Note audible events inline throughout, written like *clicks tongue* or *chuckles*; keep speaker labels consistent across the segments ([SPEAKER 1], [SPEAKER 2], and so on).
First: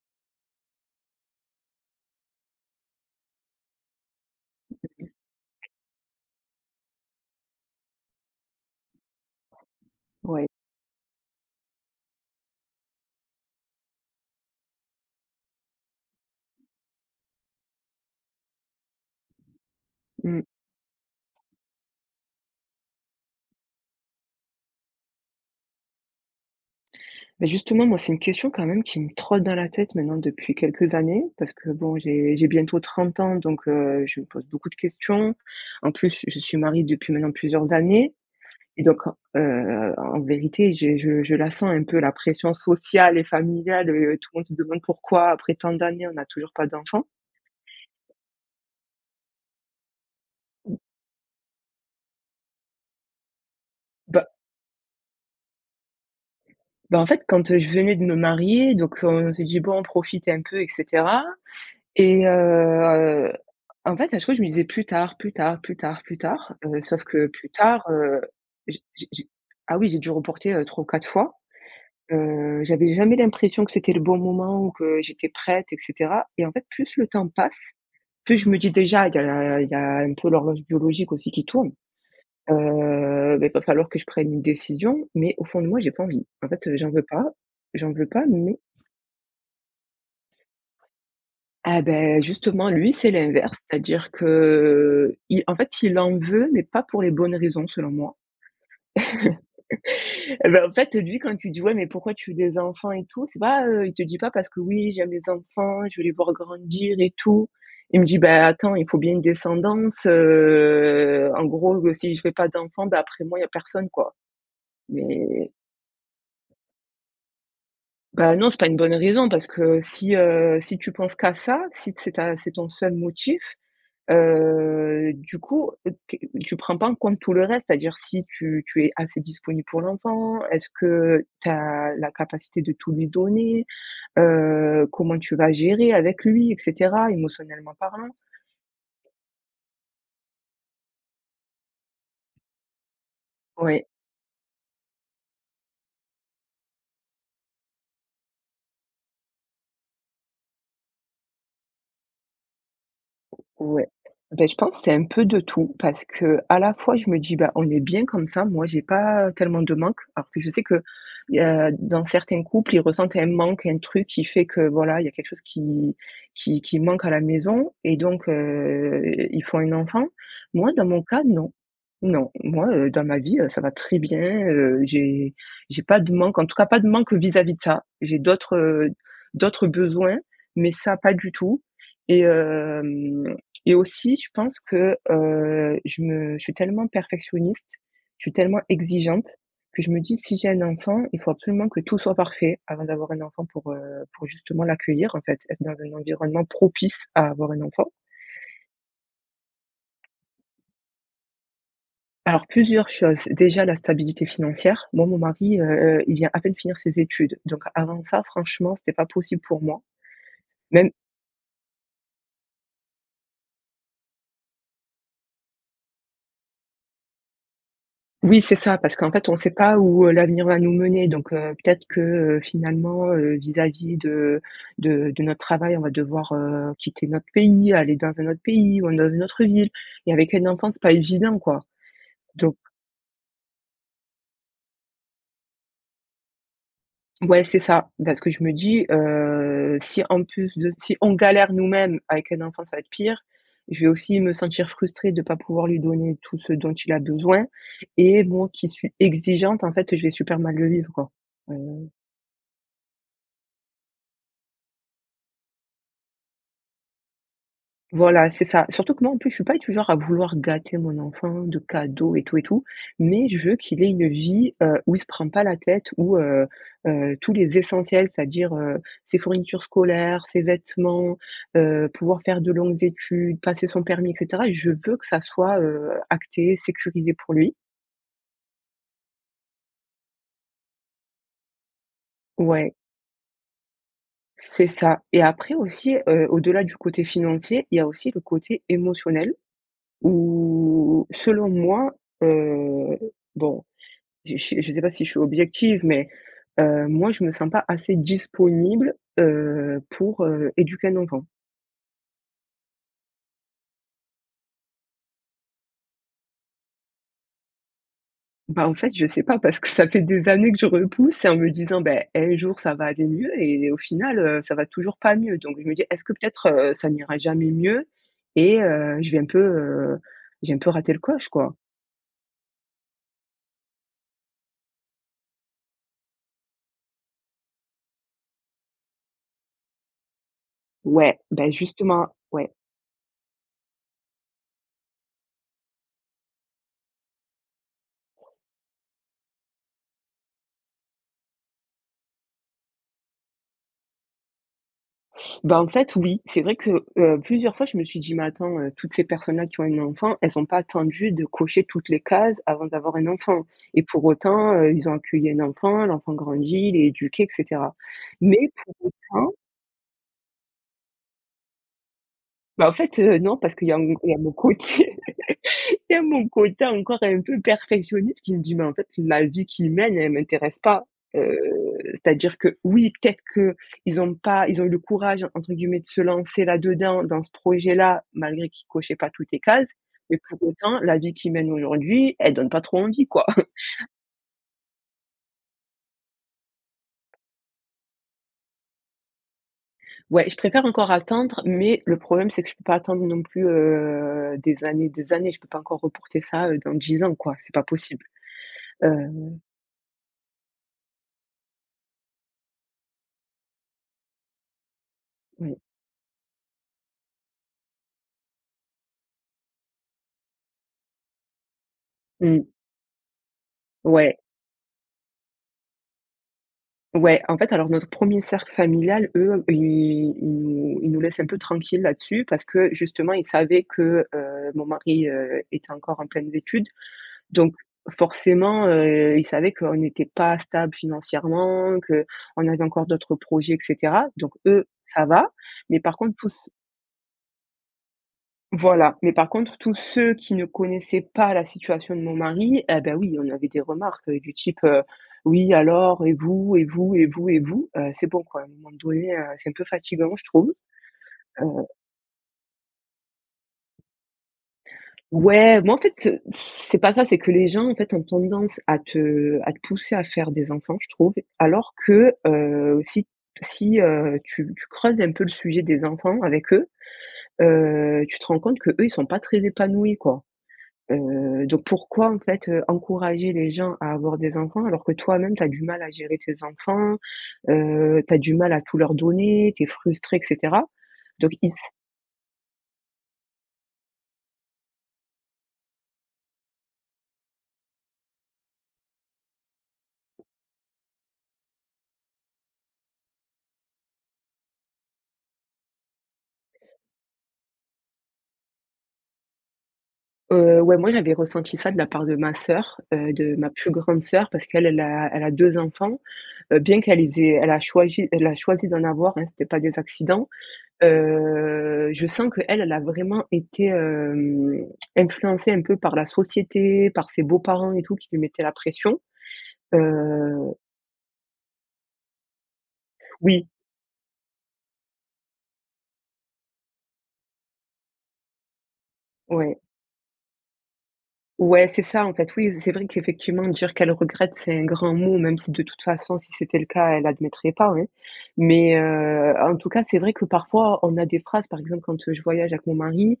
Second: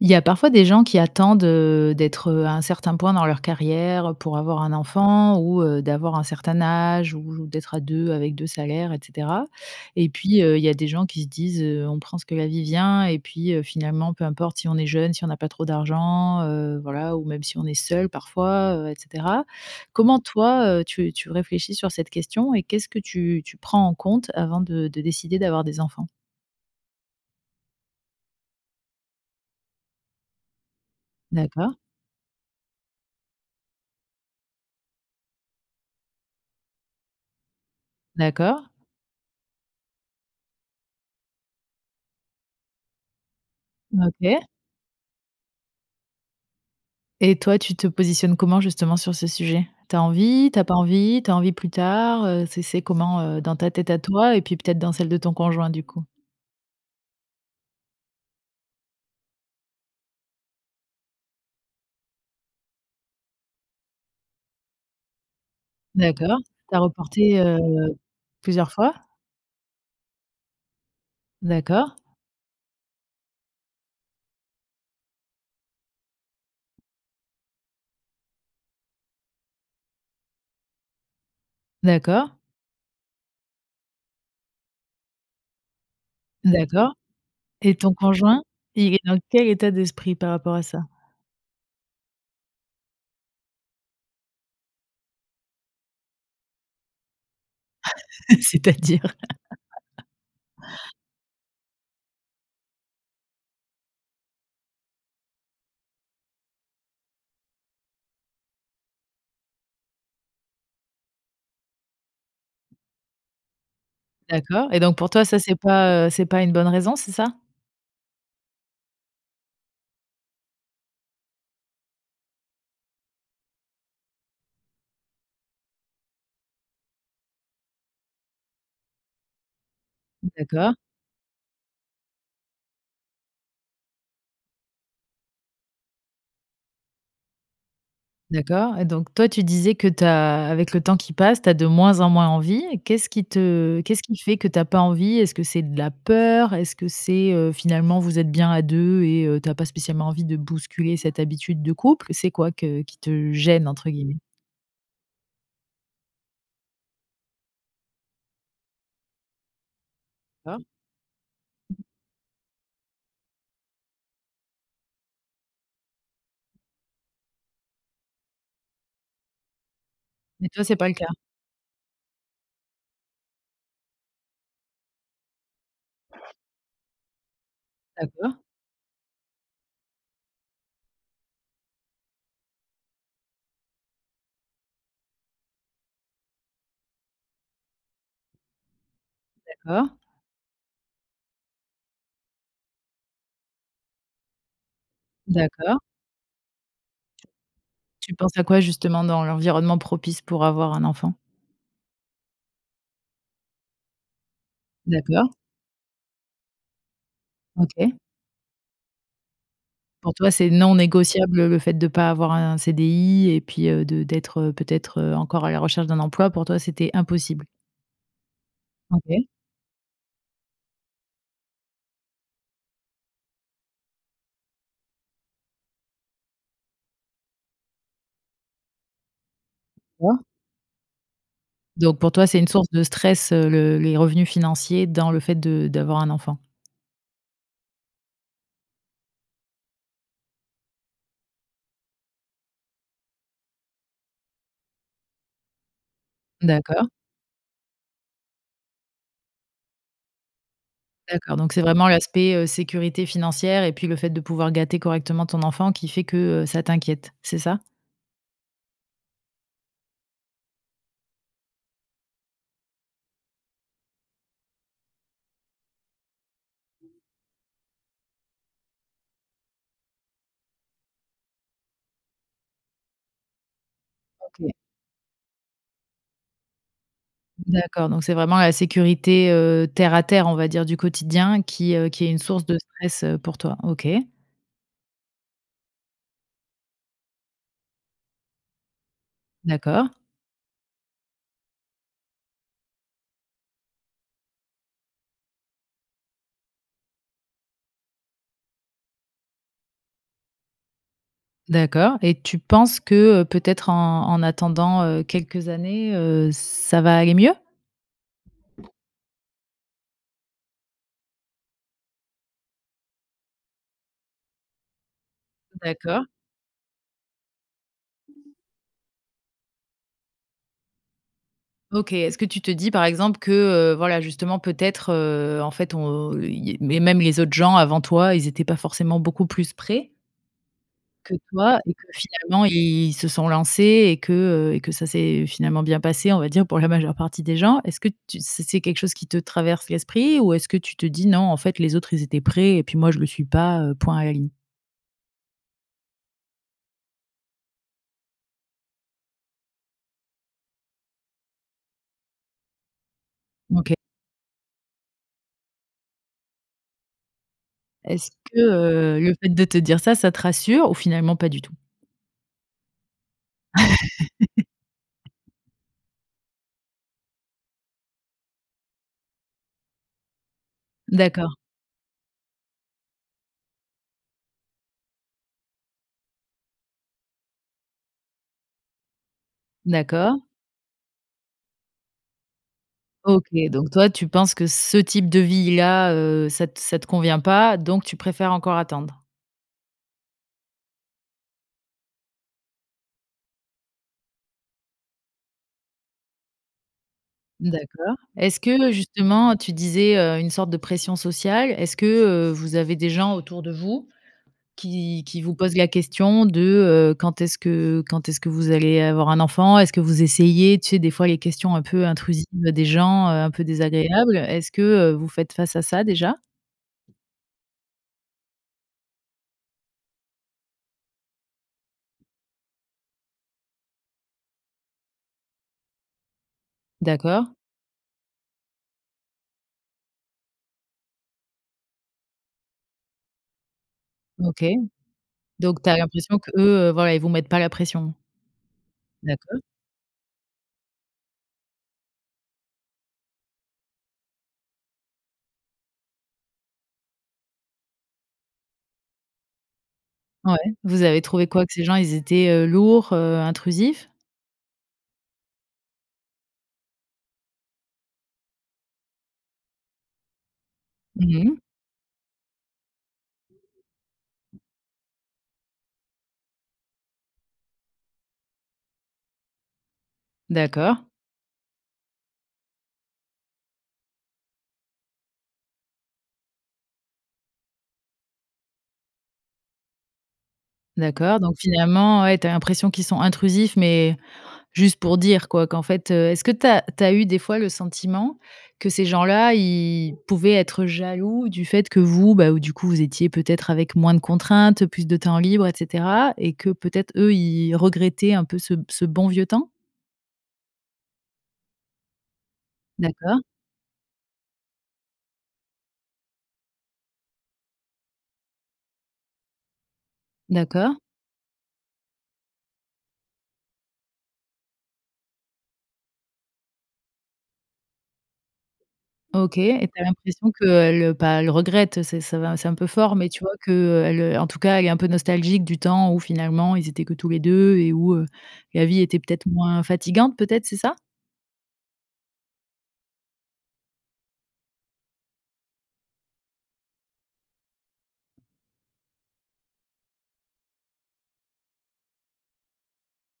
[SPEAKER 1] Il y a parfois des gens qui attendent, heu, d'être, heu, à un certain point dans leur carrière, heu, pour avoir un enfant ou,
[SPEAKER 2] *clears throat*
[SPEAKER 1] heu, d'avoir un certain âge ou d'être à 2 avec 2 salaires et cetera et puis,
[SPEAKER 2] Ouais.
[SPEAKER 1] heu, il y a des gens qui se disent: «Heu, on prend ce que la vie vient et puis, heu, finalement peu importe si on est jeunes, si on a pas trop d'argent, heu, voilà, ou même si on est seul parfois, heu, et cetera». Comment
[SPEAKER 2] Mmh.
[SPEAKER 1] toi, heu, tu tu réfléchis sur cette question? Et qu'est-ce que tu tu prends en compte avant de de décider d'avoir des enfants?
[SPEAKER 2] Bah, justement, moi c'est une question, quand même, qui me trotte dans la tête, maintenant, depuis quelques années. Parce que
[SPEAKER 1] D'accord.
[SPEAKER 2] bon, j'ai j'ai bientôt 30 ans, donc, heu, je me pose beaucoup de questions. En plus, je suis mariée depuis maintenant plusieurs années
[SPEAKER 1] D'accord.
[SPEAKER 2] et donc heu, en vérité, j’ai je je la sens un peu la pression sociale et familiale, heu. Tout le monde
[SPEAKER 1] OK.
[SPEAKER 2] se demande pourquoi, après tant d'années, on a toujours pas d'enfants.
[SPEAKER 1] Et toi tu te positionnes comment justement sur ce sujet? Tu as envie, tu as pas
[SPEAKER 2] Mmh.
[SPEAKER 1] envie, tu as envie plus tard, heu, c'est c'est comment, heu, dans ta tête à
[SPEAKER 2] D’a
[SPEAKER 1] toi et puis peut-être dans celle de ton conjoint, du coup?
[SPEAKER 2] Bah, en fait, quand, heu, je venais de me marier, donc, heu, on s'est dit: «Bon on profite, un peu et cetera» et heu, en fait, à chaque fois, je me disais: «Plus tard, plus tard, plus tard, plus
[SPEAKER 1] D'accord,
[SPEAKER 2] tard»,
[SPEAKER 1] tu as
[SPEAKER 2] heu, sauf que
[SPEAKER 1] reporté,
[SPEAKER 2] plus tard,
[SPEAKER 1] heu,
[SPEAKER 2] heu,
[SPEAKER 1] plusieurs
[SPEAKER 2] j
[SPEAKER 1] fois?
[SPEAKER 2] j j Ah oui j'ai dû reporter, heu, 3 ou 4 fois.
[SPEAKER 1] D'accord.
[SPEAKER 2] Heu, j’avais jamais l'impression que c'était le bon moment ou que j'étais prête et cetera et en fait, plus le temps passe, plus je me dis déjà il y a la il y a un peu l'horloge biologique aussi qui tourne.
[SPEAKER 1] D’accord.
[SPEAKER 2] Heu, bah, il va falloir que je prenne une décision, mais au fond de moi j'ai pas envie. En fait, heu j'en
[SPEAKER 1] D'accord
[SPEAKER 2] veux pas.
[SPEAKER 1] et
[SPEAKER 2] J'en
[SPEAKER 1] ton
[SPEAKER 2] veux pas,
[SPEAKER 1] conjoint,
[SPEAKER 2] mais
[SPEAKER 1] il est dans quel état d'esprit par rapport à ça?
[SPEAKER 2] Ah, bah, justement, lui c'est l'inverse, c'est-à-dire que, il en fait il en veut, mais pas pour les bonnes raisons, selon moi.
[SPEAKER 1] *laughs* C'est-à-dire? *laughs*
[SPEAKER 2] *laughs* Eh bah, en fait, lui quand tu dis: «Ouais, mais pourquoi tu veux des enfants et tout?» C'est pas, heu, il te dit pas parce que: «Oui j'aime les enfants, je vais les voir grandir et tout». Il me dit: «Bah attends, il faut bien une descendance, heu, en gros, ben si je fais pas d'enfants, bah après moi il y a personne quoi».
[SPEAKER 1] D'accord et donc pour toi ça,
[SPEAKER 2] Mai
[SPEAKER 1] c’est pas, heu, c’est pas une bonne raison? C’est ça?
[SPEAKER 2] Bah, non c'est pas une bonne raison parce que si, heu, si tu penses qu'à ça, si c'est ta c’est ton seul motif, heu, du coup, q t tu prends pas en compte tout le reste, c'est-à-dire si tu tu es assez disponible pour l’enfant. Est-ce
[SPEAKER 1] D'accord.
[SPEAKER 2] que tu as la capacité de tout lui donner? Heu, comment tu vas gérer avec lui, et cetera, émotionnellement parlant?
[SPEAKER 1] D'accord et donc toi, tu disais que tu as avec le temps qui passe, tu as de moins en moins envie et qu'est-ce qui te
[SPEAKER 2] Ouais.
[SPEAKER 1] qu'est-ce qui fait que tu as pas envie? Est-ce c'est de la peur? Est-ce que c'est, heu, finalement vous êtes bien à 2 et heu, tu as pas spécialement envie de bousculer cette habitude de couple? C'est quoi que qui te «gêne»
[SPEAKER 2] Ouais.
[SPEAKER 1] entre guillemets?
[SPEAKER 2] Bah, je pense c'est un peu de tout, parce qu'à la fois je me dis: «Bah, on est bien comme ça. Moi j'ai pas tellement de manque». Alors que je
[SPEAKER 1] D'accord.
[SPEAKER 2] sais qu’il y a
[SPEAKER 1] *unintelligible*
[SPEAKER 2] dans certains couples, ils ressentent un manque, un truc qui fait que, voilà, il y a quelque chose qui qui qui manque à la maison et donc heu, ils font un enfant.
[SPEAKER 1] Mais toi,
[SPEAKER 2] Moi
[SPEAKER 1] c'est
[SPEAKER 2] dans
[SPEAKER 1] pas le
[SPEAKER 2] mon
[SPEAKER 1] cas?
[SPEAKER 2] cas non. Non. Moi, heu, dans ma vie, heu, ça va très bien, heu. J'ai j'ai pas de manque en tout cas, pas de manque vis-à-vis de ça, j'ai
[SPEAKER 1] D’accord.
[SPEAKER 2] d'autres, heu, d'autres besoins mais ça, pas du tout et hem et aussi je pense que, heu, je me je suis tellement perfectionniste, je suis tellement exigeante, que je
[SPEAKER 1] D'accord.
[SPEAKER 2] me dis: «Si j'ai un enfant, il faut absolument que tout soit parfait avant d'avoir un enfant pour, heu, pour justement, l'accueillir, en fait, être dans
[SPEAKER 1] D'accord.
[SPEAKER 2] un environnement propice à avoir un enfant».
[SPEAKER 1] Tu penses à quoi justement dans l'environnement propice pour avoir un enfant?
[SPEAKER 2] Alors plusieurs choses, déjà la stabilité financière. Moi, mon
[SPEAKER 1] D'accord.
[SPEAKER 2] mari, heu, heu, il vient à peine finir ses études, donc
[SPEAKER 1] OK.
[SPEAKER 2] avant ça franchement, c’était pas possible pour moi.
[SPEAKER 1] Pour toi, c'est non
[SPEAKER 2] Même
[SPEAKER 1] négociable le le fait de pas avoir un CDI et puis, heu, de d'être, heu, peut-être, heu, encore à la recherche d'un emploi. Pour toi, c'était impossible?
[SPEAKER 2] Oui, c'est ça! Parce qu'en
[SPEAKER 1] OK.
[SPEAKER 2] fait on sait pas où, heu, l'avenir va nous mener donc, heu, peut-être que, heu, finalement, heu, vis-à-vis de de de notre travail, on va devoir, heu, quitter notre pays, aller dans un autre pays, ou dans une autre ville et
[SPEAKER 1] D’accord.
[SPEAKER 2] avec un enfant, c’est pas évident, quoi.
[SPEAKER 1] Donc pour toi c'est une
[SPEAKER 2] Donc
[SPEAKER 1] source de stress, heu, le les revenus financiers dans le fait de d'avoir un enfant?
[SPEAKER 2] Ouais. C'est ça, parce que je me dis, heu: «Si en plus de si on galère nous-mêmes, avec un enfant ça va être pire. Je vais aussi me sentir frustrée de pas pouvoir lui donner tout
[SPEAKER 1] Mmh
[SPEAKER 2] ce dont
[SPEAKER 1] d'accord.
[SPEAKER 2] il a besoin et moi qui suis exigeante, en fait, je vais super mal le vivre, quoi».
[SPEAKER 1] D'accord. Donc c'est vraiment,
[SPEAKER 2] Heu
[SPEAKER 1] l'aspect, heu, sécurité financière et puis le fait de pouvoir gâter correctement ton enfant qui fait que, heu, ça t'inquiète, c'est ça?
[SPEAKER 2] Voilà. C'est ça. Surtout que moi en plus, je suis pas du genre à vouloir gâter mon enfant de cadeaux et tout et tout. Mais je veux qu'il ait une vie, heu, où il se prend pas la tête où, heu, heu, tous les essentiels, c'est-à-dire, heu, ses fournitures scolaires, ses vêtements, heu, pouvoir faire de longues études, passer son permis et cetera,
[SPEAKER 1] OK.
[SPEAKER 2] je veux que ça soit, heu, acté, sécurisé pour
[SPEAKER 1] Mmh
[SPEAKER 2] lui.
[SPEAKER 1] d'accord. Donc, c'est vraiment la sécurité, heu, terre à terre, on va dire, du quotidien qui, heu, qui est une source de
[SPEAKER 2] Ouais.
[SPEAKER 1] stress, heu, pour toi. OK.
[SPEAKER 2] C'est ça et après aussi, heu, au-delà du côté financier, il y a aussi le côté émotionnel,
[SPEAKER 1] D'accord.
[SPEAKER 2] où selon moi, heu, bon je je sais pas, si je suis objective, mais, heu, moi je me sens pas assez disponible, heu, pour, heu, éduquer un enfant.
[SPEAKER 1] D'accord et tu penses que, heu, peut-être en en attendant, heu, quelques années, heu, ça va aller mieux?
[SPEAKER 2] Bah, en fait, je sais pas parce que ça fait des années, que je repousse et en me disant: «Beh, un jour ça va aller mieux et au final, heu, ça va toujours pas mieux». Donc je me dis: «Est-ce
[SPEAKER 1] D’accord.
[SPEAKER 2] que peut-être, heu, ça n’ira jamais mieux et heu, je vais un peu, heu, j'ai un peu raté le coche, quoi?»
[SPEAKER 1] OK. Est-ce que tu te dis, par exemple, que, heu, voilà justement peut-être, heu, en fait on, heu, il il mais même les autres gens avant toi, ils étaient pas forcément beaucoup plus prêts que
[SPEAKER 2] Ouais. Bah
[SPEAKER 1] toi et que
[SPEAKER 2] justement.
[SPEAKER 1] finalement,
[SPEAKER 2] Ouais.
[SPEAKER 1] i ils se sont lancés et que, heu, et que ça s'est finalement bien passé, on va dire, pour la majeure partie des gens? Est-ce que tu c'est c'est quelque chose qui te traverse l'esprit ou est-ce que tu te dis: «Non en fait, les autres ils étaient prêts et puis moi je le suis pas, heu, point à ligne»?
[SPEAKER 2] Bah, en fait oui. C'est vrai que, heu, plusieurs fois, je me suis dit: «Mais attends, heu, toutes ces personnes-là qui ont un enfant elles ont pas attendu de cocher toutes les cases avant d'avoir un enfant
[SPEAKER 1] OK.
[SPEAKER 2] et pour autant, heu, ils ont accueilli un enfant, l'enfant grandit, il est éduqué et cetera».
[SPEAKER 1] Est-ce que,
[SPEAKER 2] Mais pour
[SPEAKER 1] heu, le fait
[SPEAKER 2] autant
[SPEAKER 1] de te dire ça, ça te rassure ou finalement pas du tout?
[SPEAKER 2] Bah, en fait, heu, non. Parce qu'il y a il y a mon côté
[SPEAKER 1] *laughs*
[SPEAKER 2] *laughs* il y a mon côté encore un peu perfectionniste qui me dit: «Mais en fait, la vie qu’ils mènent, elle m'intéresse pas»,
[SPEAKER 1] D’accord.
[SPEAKER 2] heu, c'est-à-dire que, oui, peut-être qu'ils ont pas ils ont eu le «courage» entre guillemets de se lancer là-dedans, dans ce projet-là, malgré qu'ils cochaient pas toutes les cases, mais
[SPEAKER 1] D'accord.
[SPEAKER 2] pour autant la vie qu’ils mènent aujourd'hui, elle donne pas trop envie, quoi.
[SPEAKER 1] OK.
[SPEAKER 2] *chuckles*
[SPEAKER 1] Donc toi tu penses que ce type de vie là, heu, ça t ça te convient pas, donc tu préfères encore attendre?
[SPEAKER 2] Ouais, je préfère encore attendre mais le problème c'est que je peux pas attendre non plus, heu, des années, des années, je peux pas encore reporter ça, heu, dans 10 ans, quoi, c'est pas
[SPEAKER 1] D'accord.
[SPEAKER 2] possible,
[SPEAKER 1] Est-ce que justement
[SPEAKER 2] hem
[SPEAKER 1] tu disais, heu, une sorte de pression sociale, est-ce que, heu, vous avez des gens autour de vous qui qui vous posent
[SPEAKER 2] Oui.
[SPEAKER 1] la question de, heu, quand est-ce que quand est-ce vous allez avoir un enfant? Est-ce que vous essayez? Tu sais? Des fois les questions un peu intrusives
[SPEAKER 2] Mmh.
[SPEAKER 1] des gens, heu, un peu désagréables,
[SPEAKER 2] Ouais.
[SPEAKER 1] est-ce que, heu, vous faites face à ça, déjà?
[SPEAKER 2] Ouais, en fait, alors notre 1er cercle familial, eux, ils ils nous ils nous laissent un peu tranquilles là-dessus parce que, justement, ils savaient que, heu, mon mari, heu, était encore en pleines études
[SPEAKER 1] D'accord.
[SPEAKER 2] donc forcément, heu, ils savaient qu'on n'était pas stables financièrement, qu'on avait encore d'autres projets et cetera donc
[SPEAKER 1] OK.
[SPEAKER 2] eux, ça va.
[SPEAKER 1] Donc tu as
[SPEAKER 2] Mais par contre
[SPEAKER 1] l'impression
[SPEAKER 2] tous
[SPEAKER 1] qu'eux, heu, voilà, ils vous mettent pas la pression.
[SPEAKER 2] voilà, mais par
[SPEAKER 1] D'accord.
[SPEAKER 2] contre tous ceux qui ne connaissaient pas la situation de mon mari, eh beh, oui, on avait des remarques, heu, du type, heu: «Oui, alors et vous et vous et vous et vous?» Heu, c'est bon quoi, à un moment donné, heu, c'est un peu fatigant, je
[SPEAKER 1] Ouais.
[SPEAKER 2] trouve,
[SPEAKER 1] Vous avez trouvé
[SPEAKER 2] heu
[SPEAKER 1] quoi? Que ces gens ils étaient, heu, lourds, heu, intrusifs?
[SPEAKER 2] Ouais, mais en fait, heu, *blows air* c'est pas ça, c'est que les gens, en fait, ont tendance à te à te pousser à faire des enfants, je trouve,
[SPEAKER 1] Mmh mh.
[SPEAKER 2] alors que, heu, si t si, heu, tu tu creuses un peu le sujet des enfants avec eux, heu, tu te rends compte que eux, ils sont pas très épanouis, quoi,
[SPEAKER 1] D'accord.
[SPEAKER 2] heu, donc pourquoi, en fait, heu, encourager les gens à avoir des enfants alors que toi-même tu as du mal à gérer tes enfants, heu, tu as du mal à tout leur donner, tu es frustré et cetera?
[SPEAKER 1] D'accord,
[SPEAKER 2] Donc
[SPEAKER 1] donc
[SPEAKER 2] ils s
[SPEAKER 1] finalement, ouais, tu as l'impression qu'ils sont intrusifs mais juste pour dire, quoi, qu'en fait, heu, est-ce que tu as tu as eu des fois le sentiment que ces gens-là, ils pouvaient être jaloux du fait que vous, bah, heu, du coup vous étiez peut-être avec moins de contraintes, plus de temps libre et cetera et que peut-être, eux, ils regrettaient un peu ce ce bon vieux temps?
[SPEAKER 2] Heu, ouais, moi, j'avais ressenti ça de la part de ma sœur, heu,
[SPEAKER 1] D'accord.
[SPEAKER 2] de ma plus grande sœur parce qu'elle elle a elle a 2 enfants, heu, bien qu'elle les ait elle a choiji elle a choisi d'en avoir, hein, c'était pas des accidents,
[SPEAKER 1] D'accord.
[SPEAKER 2] heu, je sens qu'elle elle a vraiment été, hem, *clicks tongue* influencée un peu par la société, par ses beaux-parents et tout qui lui mettaient la pression,
[SPEAKER 1] OK et tu as l'impression
[SPEAKER 2] heu
[SPEAKER 1] qu'elle, heu, pas elle regrette, heu, c'est ça va c'est un peu fort, mais tu vois?
[SPEAKER 2] Oui.
[SPEAKER 1] Qu'elle, heu, en tout cas, elle est un peu nostalgique du temps où finalement ils étaient que tous les 2 et où, heu, la vie était peut-être
[SPEAKER 2] Ouais.
[SPEAKER 1] moins fatigante, peut-être, c'est ça?
[SPEAKER 2] Ouais, c'est ça, en fait, oui, c c'est vrai qu'effectivement dire qu'elle regrette c'est un grand mot même si de toute façon, si c'était le cas elle admettrait pas, hein, mais heu, en tout cas, c'est vrai que parfois on a des phrases, par exemple, quand, heu, je voyage avec mon mari,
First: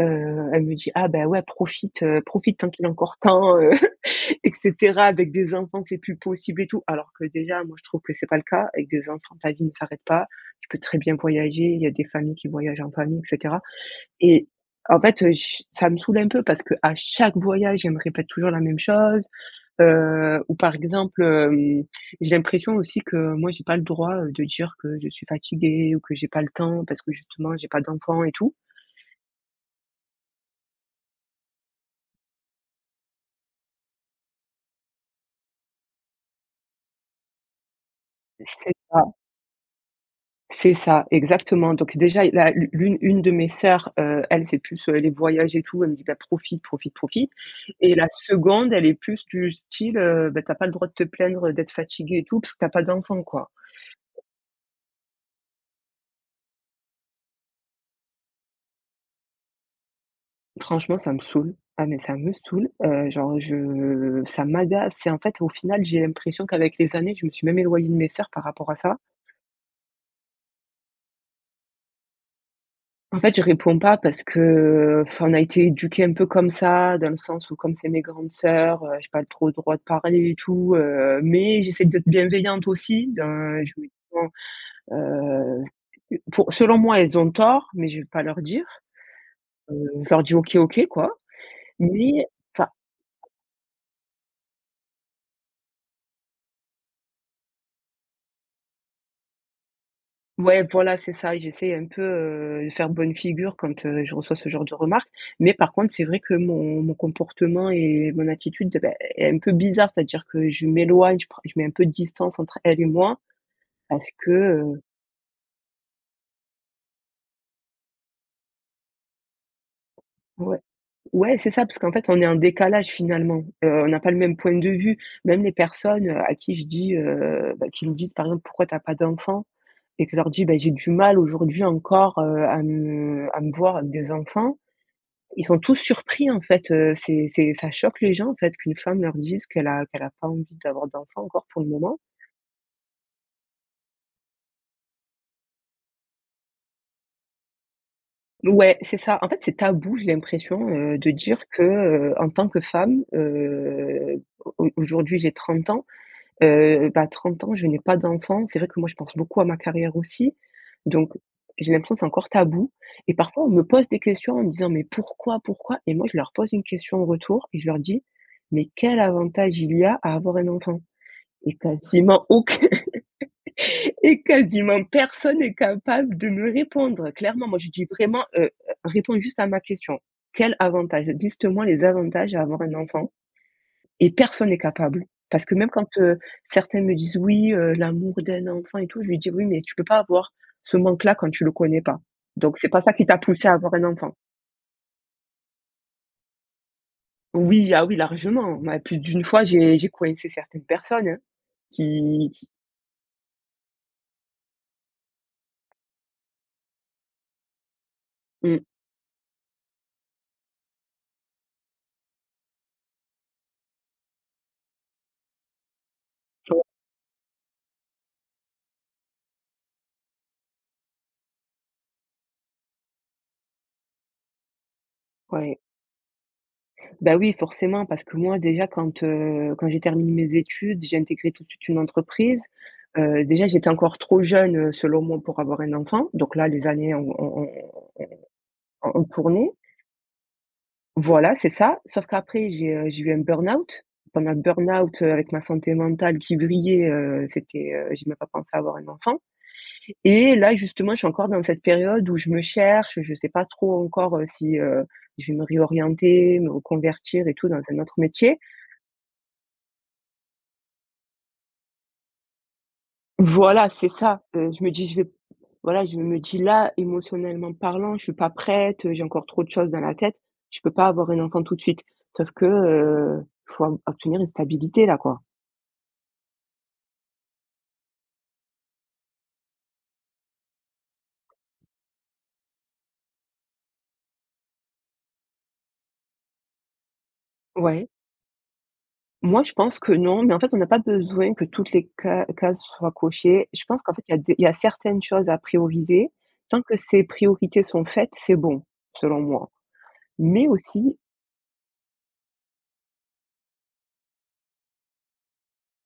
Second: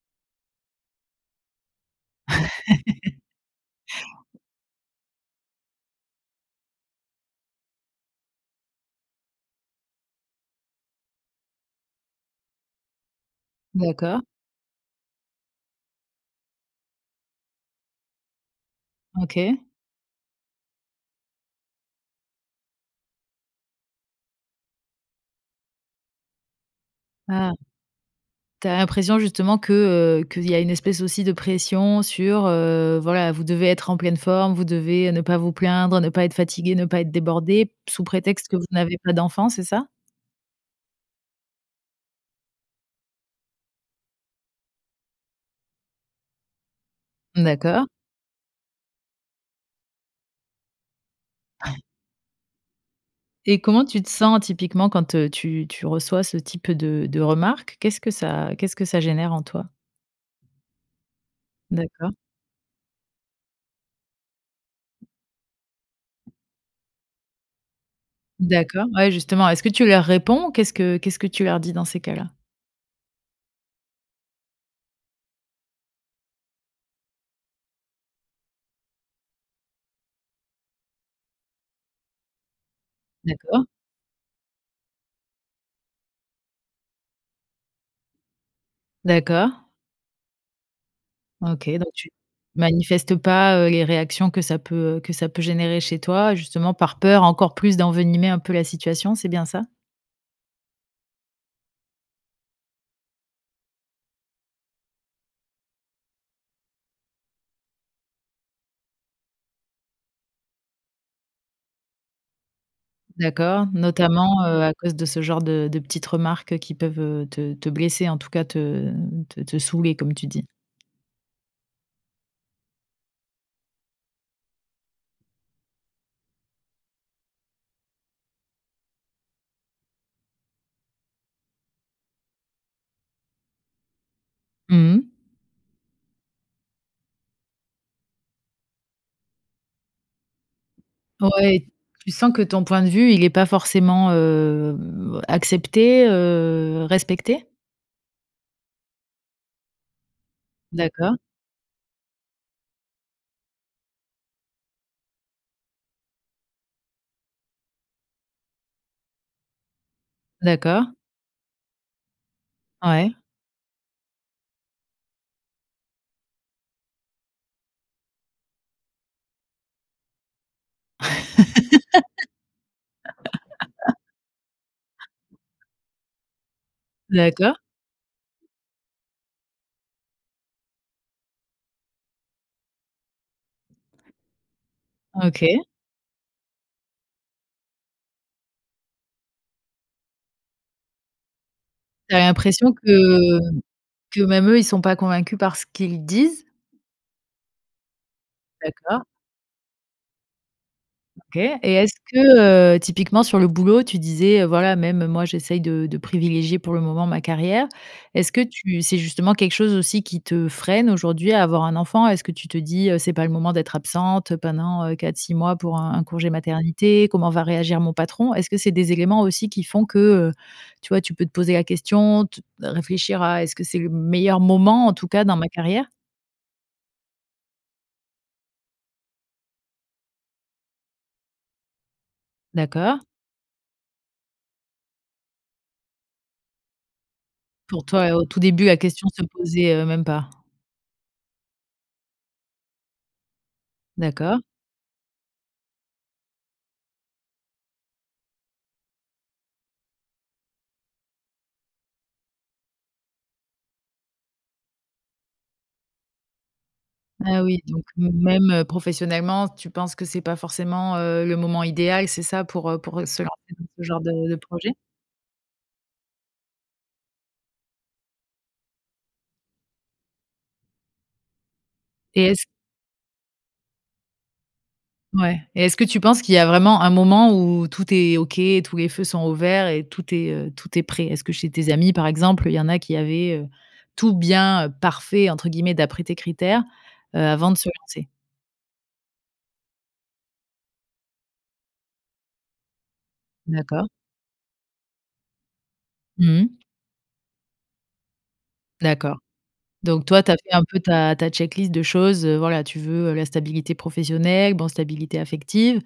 [SPEAKER 2] heu, elle me dit: «Ah, bah, ouais, profite, heu, profite tant qu'il est encore
[SPEAKER 1] *laughs*
[SPEAKER 2] temps, heu *chuckles* et cetera, avec des enfants, c'est plus possible» et tout, alors que déjà, moi, je trouve que c'est pas le cas, avec des enfants ta vie ne s'arrête pas, tu peux très bien voyager, il y a des familles qui voyagent en famille et cetera
[SPEAKER 1] D'accord.
[SPEAKER 2] et en fait, heu, ch ça me saoule un peu parce qu'à chaque voyage elle me répète toujours la même chose,
[SPEAKER 1] OK.
[SPEAKER 2] heu, ou par exemple, hem, j'ai l'impression aussi que, moi, j'ai pas le droit, heu, de dire que je suis fatiguée ou que j'ai pas le temps parce que justement
[SPEAKER 1] Ah.
[SPEAKER 2] j'ai pas d'enfants et tout.
[SPEAKER 1] Tu as l'impression justement que, heu, qu'il y a une espèce aussi de pression sur, heu, voilà, vous devez être en pleine forme, vous devez ne pas vous plaindre, ne pas être fatigués, ne pas être débordés sous prétexte que vous
[SPEAKER 2] C'est
[SPEAKER 1] n'avez
[SPEAKER 2] ça
[SPEAKER 1] pas d'enfant, c'est ça?
[SPEAKER 2] c'est ça, exactement donc déjà, i la l'u l'une une de mes sœurs, heu, elle, c'est plus, heu, les voyages et tout, elle me dit: «Bah, profite, profite, profite»
[SPEAKER 1] D'accord.
[SPEAKER 2] et la 2de, elle est plus du style, heu: «Beh, tu as pas le droit de te plaindre d'être
[SPEAKER 1] *unintelligible*
[SPEAKER 2] fatiguée et tout parce que tu as pas d'enfant», quoi.
[SPEAKER 1] Et comment tu te sens typiquement quand, heu, tu tu reçois ce type de de remarques? Qu'est-ce que ça qu'est-ce que ça génère en toi?
[SPEAKER 2] Franchement, ça me saoule. Ah! Mais
[SPEAKER 1] D'accord.
[SPEAKER 2] ça me saoule! Heu, genre, je ça m'agace. C'est, en fait, au final, j'ai l'impression qu'avec les années, je me suis même éloignée de mes sœurs par rapport à
[SPEAKER 1] D'accord,
[SPEAKER 2] ça.
[SPEAKER 1] ouais, justement, est-ce que tu leur réponds? Qu'est-ce que qu'est-ce que tu leur dis dans ces cas-là?
[SPEAKER 2] En fait, je réponds pas parce que, heu, enfin, on a été éduquées un peu comme ça dans le sens où comme c'est mes grandes sœurs, heu, j'ai pas trop le droit de parler et tout, heu, mais j'essaie d'être bienveillante aussi, d'un
[SPEAKER 1] D'accord.
[SPEAKER 2] *unintelligible* heu, pou selon moi, elles ont tort, mais je vais pas leur dire,
[SPEAKER 1] D'accord.
[SPEAKER 2] heu, je leur dis: «OK, OK», quoi.
[SPEAKER 1] Ok, donc tu
[SPEAKER 2] Mais enfin
[SPEAKER 1] manifestes pas, heu, les réactions que ça peut, heu, que ça peut générer chez toi, justement, par peur encore plus d'envenimer un peu la situation, c'est bien ça?
[SPEAKER 2] Ouais, voilà, c'est ça. J'essaye un peu, heu, de faire bonne figure quand, heu, je reçois ce genre de remarques mais par contre c'est vrai que mon mon comportement et mon attitude, beh, est un peu bizarre. C'est-à-dire que je m'éloigne, je prends je mets un peu de distance entre elles et moi
[SPEAKER 1] D'accord,
[SPEAKER 2] parce que,
[SPEAKER 1] notamment, heu, à
[SPEAKER 2] heu
[SPEAKER 1] cause de ce genre de de petites remarques qui peuvent, heu, te te blesser, en tout cas, te te te saouler comme tu dis?
[SPEAKER 2] Ouais. Ouais, c'est ça parce qu'en fait on est en décalage, finalement, heu, on n'a pas le même point de vue. Même les personnes, heu, à qui je dis, heu, bah, qui me disent, par exemple: «Pourquoi tu as pas d'enfants?» et que leur dis: «Bah, j'ai du mal aujourd'hui encore, heu, à me à me voir avec des enfants»,
[SPEAKER 1] Mmh mh.
[SPEAKER 2] ils sont tous surpris, en fait, heu, c'est c'est ça choque les gens, en fait, qu'une femme leur dise qu'elle a qu'elle a pas envie d'avoir d'enfants encore pour
[SPEAKER 1] Ouais,
[SPEAKER 2] le moment.
[SPEAKER 1] tu sens que ton point de vue, il est pas forcément, hem, accepté, heu, respecté?
[SPEAKER 2] Ouais, c'est ça, en fait, c'est tabou, j'ai l'impression, heu, de
[SPEAKER 1] D'accord.
[SPEAKER 2] dire que, heu, en tant que femme, heu, au au aujourd'hui, j'ai 30 ans, heu, bah 30 ans, je n'ai pas d'enfant. C'est vrai que moi je pense beaucoup à ma carrière aussi
[SPEAKER 1] D'accord.
[SPEAKER 2] donc, j'ai l'impression que c'est encore tabou et
[SPEAKER 1] Ouais.
[SPEAKER 2] parfois on me pose des questions en me disant: «Mais, pourquoi? Pourquoi?» Et moi je leur pose une question en retour et je leur dis: «Mais quel avantage, il y a à avoir un enfant?» Et quasiment aucun
[SPEAKER 1] *laughs*
[SPEAKER 2] et quasiment personne est capable de me répondre, clairement. Moi
[SPEAKER 1] D'accord.
[SPEAKER 2] je dis: «Vraiment, heu, réponds juste à ma question, quel avantage, liste moi les avantages à avoir un enfant». Et personne est capable, parce que
[SPEAKER 1] OK.
[SPEAKER 2] même quand, heu, certains me disent: «Oui, heu, l'amour d'un enfant et tout». Je lui dis oui: «Mais tu peux pas avoir ce manque-là quand tu le connais pas,
[SPEAKER 1] Tu avais
[SPEAKER 2] donc c'est
[SPEAKER 1] l'impression
[SPEAKER 2] pas ça qui t'a
[SPEAKER 1] que
[SPEAKER 2] poussé à avoir un enfant».
[SPEAKER 1] que même eux, ils sont pas convaincus par ce qu'ils disent?
[SPEAKER 2] Oui, ah oui largement, ma plus
[SPEAKER 1] D'accord.
[SPEAKER 2] d'une fois, j'ai j'ai coincé certaines personnes hein.
[SPEAKER 1] OK et est-ce
[SPEAKER 2] Qui qui
[SPEAKER 1] que, heu, typiquement sur le boulot, tu disais, heu: «Voilà même moi j'essaye de de privilégier pour le moment ma carrière». Est-ce que
[SPEAKER 2] Mmh.
[SPEAKER 1] tu c'est justement quelque chose aussi qui te freine aujourd'hui à avoir un enfant? Est-ce que tu te dis, heu: «C'est pas le moment d'être absente, heu, pendant, heu, 4-6 mois pour un un congé
[SPEAKER 2] *unintelligible*
[SPEAKER 1] maternité, comment va réagir mon patron?» Est-ce que c'est des éléments aussi qui font que, heu, tu vois, tu peux te poser la question, te réfléchir à est-ce que c'est le meilleur moment en tout cas, dans ma
[SPEAKER 2] Ouais.
[SPEAKER 1] carrière?
[SPEAKER 2] Bah oui, forcément, parce que moi déjà quand, heu, quand j'ai terminé mes études, j'ai intégré tout de suite une entreprise.
[SPEAKER 1] D'accord.
[SPEAKER 2] Heu, déjà j'étais encore trop jeune, heu, selon moi pour avoir un enfant. Donc là, les années ont ont ont
[SPEAKER 1] Pour toi, au tout début la
[SPEAKER 2] ont ont ont
[SPEAKER 1] question se
[SPEAKER 2] tourné.
[SPEAKER 1] posait, heu, même pas.
[SPEAKER 2] Voilà c'est ça. Sauf qu'après j'ai, heu, j'ai eu un burn-out. Pendant le
[SPEAKER 1] D'accord.
[SPEAKER 2] burn-out, heu, avec ma santé mentale qui vrillait, heu, c'était, heu, j'ai même pas pensé à avoir un enfant et là, justement, je suis encore dans cette période où je me cherche, je sais pas trop encore, heu, si, heu, je vais me réorienter, me reconvertir et
[SPEAKER 1] Ah
[SPEAKER 2] tout
[SPEAKER 1] oui,
[SPEAKER 2] dans un
[SPEAKER 1] donc
[SPEAKER 2] autre
[SPEAKER 1] heu,
[SPEAKER 2] métier
[SPEAKER 1] même, heu, professionnellement, tu penses que c'est pas forcément, heu, le moment idéal, c'est ça, pour, heu, pour se lancer dans
[SPEAKER 2] Voilà
[SPEAKER 1] ce
[SPEAKER 2] c'est
[SPEAKER 1] genre
[SPEAKER 2] ça,
[SPEAKER 1] de de
[SPEAKER 2] heu, je me
[SPEAKER 1] projet?
[SPEAKER 2] dis je vais p voilà je me dis là: «Émotionnellement parlant, je suis pas prête, heu, j'ai encore trop chose dans la tête, je peux pas avoir un enfant tout de suite».
[SPEAKER 1] Et
[SPEAKER 2] Sauf que,
[SPEAKER 1] est-ce
[SPEAKER 2] heu, il faut av obtenir une stabilité là, quoi.
[SPEAKER 1] Ouais et est-ce que tu penses qu'il y a vraiment un moment où tout est OK et tous les feux sont au vert et tout est, heu, tout est prêt? Est-ce que chez tes amis, par exemple, il y en a qui avaient, heu, tout bien, heu, «parfait» entre guillemets, d'après tes critères, heu, avant de se
[SPEAKER 2] Ouais.
[SPEAKER 1] lancer?
[SPEAKER 2] Moi je pense que non, mais en fait, on n'a pas besoin que toutes les ca cases soient cochées. Je pense
[SPEAKER 1] D'accord.
[SPEAKER 2] qu'en fait, il y a des il y a certaines choses à prioriser.
[SPEAKER 1] Mmh mh.
[SPEAKER 2] Tant que ces priorités sont faites c'est bon,
[SPEAKER 1] D'accord.
[SPEAKER 2] selon moi,
[SPEAKER 1] Donc toi, tu as
[SPEAKER 2] mais
[SPEAKER 1] fait un peu
[SPEAKER 2] aussi
[SPEAKER 1] ta ta checklist de choses, heu, voilà tu veux, heu, la stabilité professionnelle, bon, stabilité affective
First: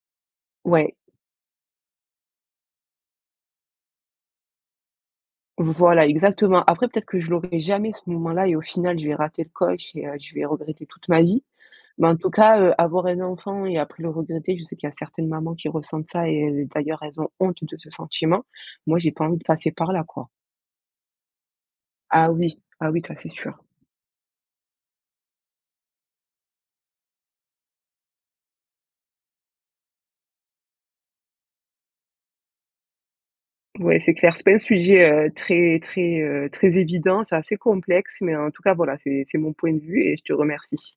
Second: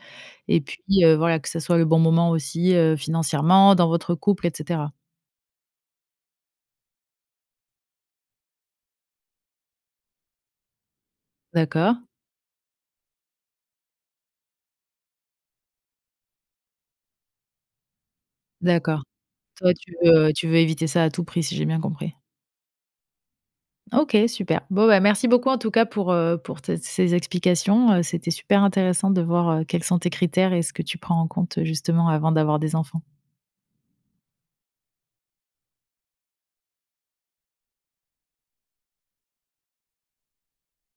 [SPEAKER 1] et puis,
[SPEAKER 2] Ouais.
[SPEAKER 1] heu, voilà que ça soit le bon moment aussi, heu, financièrement, dans votre couple et cetera.
[SPEAKER 2] Voilà, exactement, après, peut-être, que je l'aurais jamais ce moment-là et au final, je vais rater le coche et heu, je vais regretter toute ma vie.
[SPEAKER 1] D'accord.
[SPEAKER 2] Mais en tout cas, heu, avoir un enfant et après le regretter je sais qu'il y a certaines mamans qui ressentent ça et d d'ailleurs, elles ont honte de ce sentiment. Moi
[SPEAKER 1] D'accord.
[SPEAKER 2] j'ai pas envie de passer
[SPEAKER 1] Toi tu
[SPEAKER 2] par là, quoi.
[SPEAKER 1] veux, heu, tu veux éviter ça à tout prix? Si j'ai bien compris.
[SPEAKER 2] Ah oui, ah oui, ça c'est sûr.
[SPEAKER 1] OK, super, bon bah, merci beaucoup en tout cas pour, heu, pour tes ces explications heu, c'était super intéressant de voir, heu, quels sont tes critères et ce que tu prends en compte, heu, justement, avant d'avoir des enfants.
[SPEAKER 2] Ouais, c'est clair, c'est pas un sujet, heu, très, très, heu, très évident, c'est assez complexe, mais en tout cas voilà, c'est, c'est mon point de vue et je te remercie.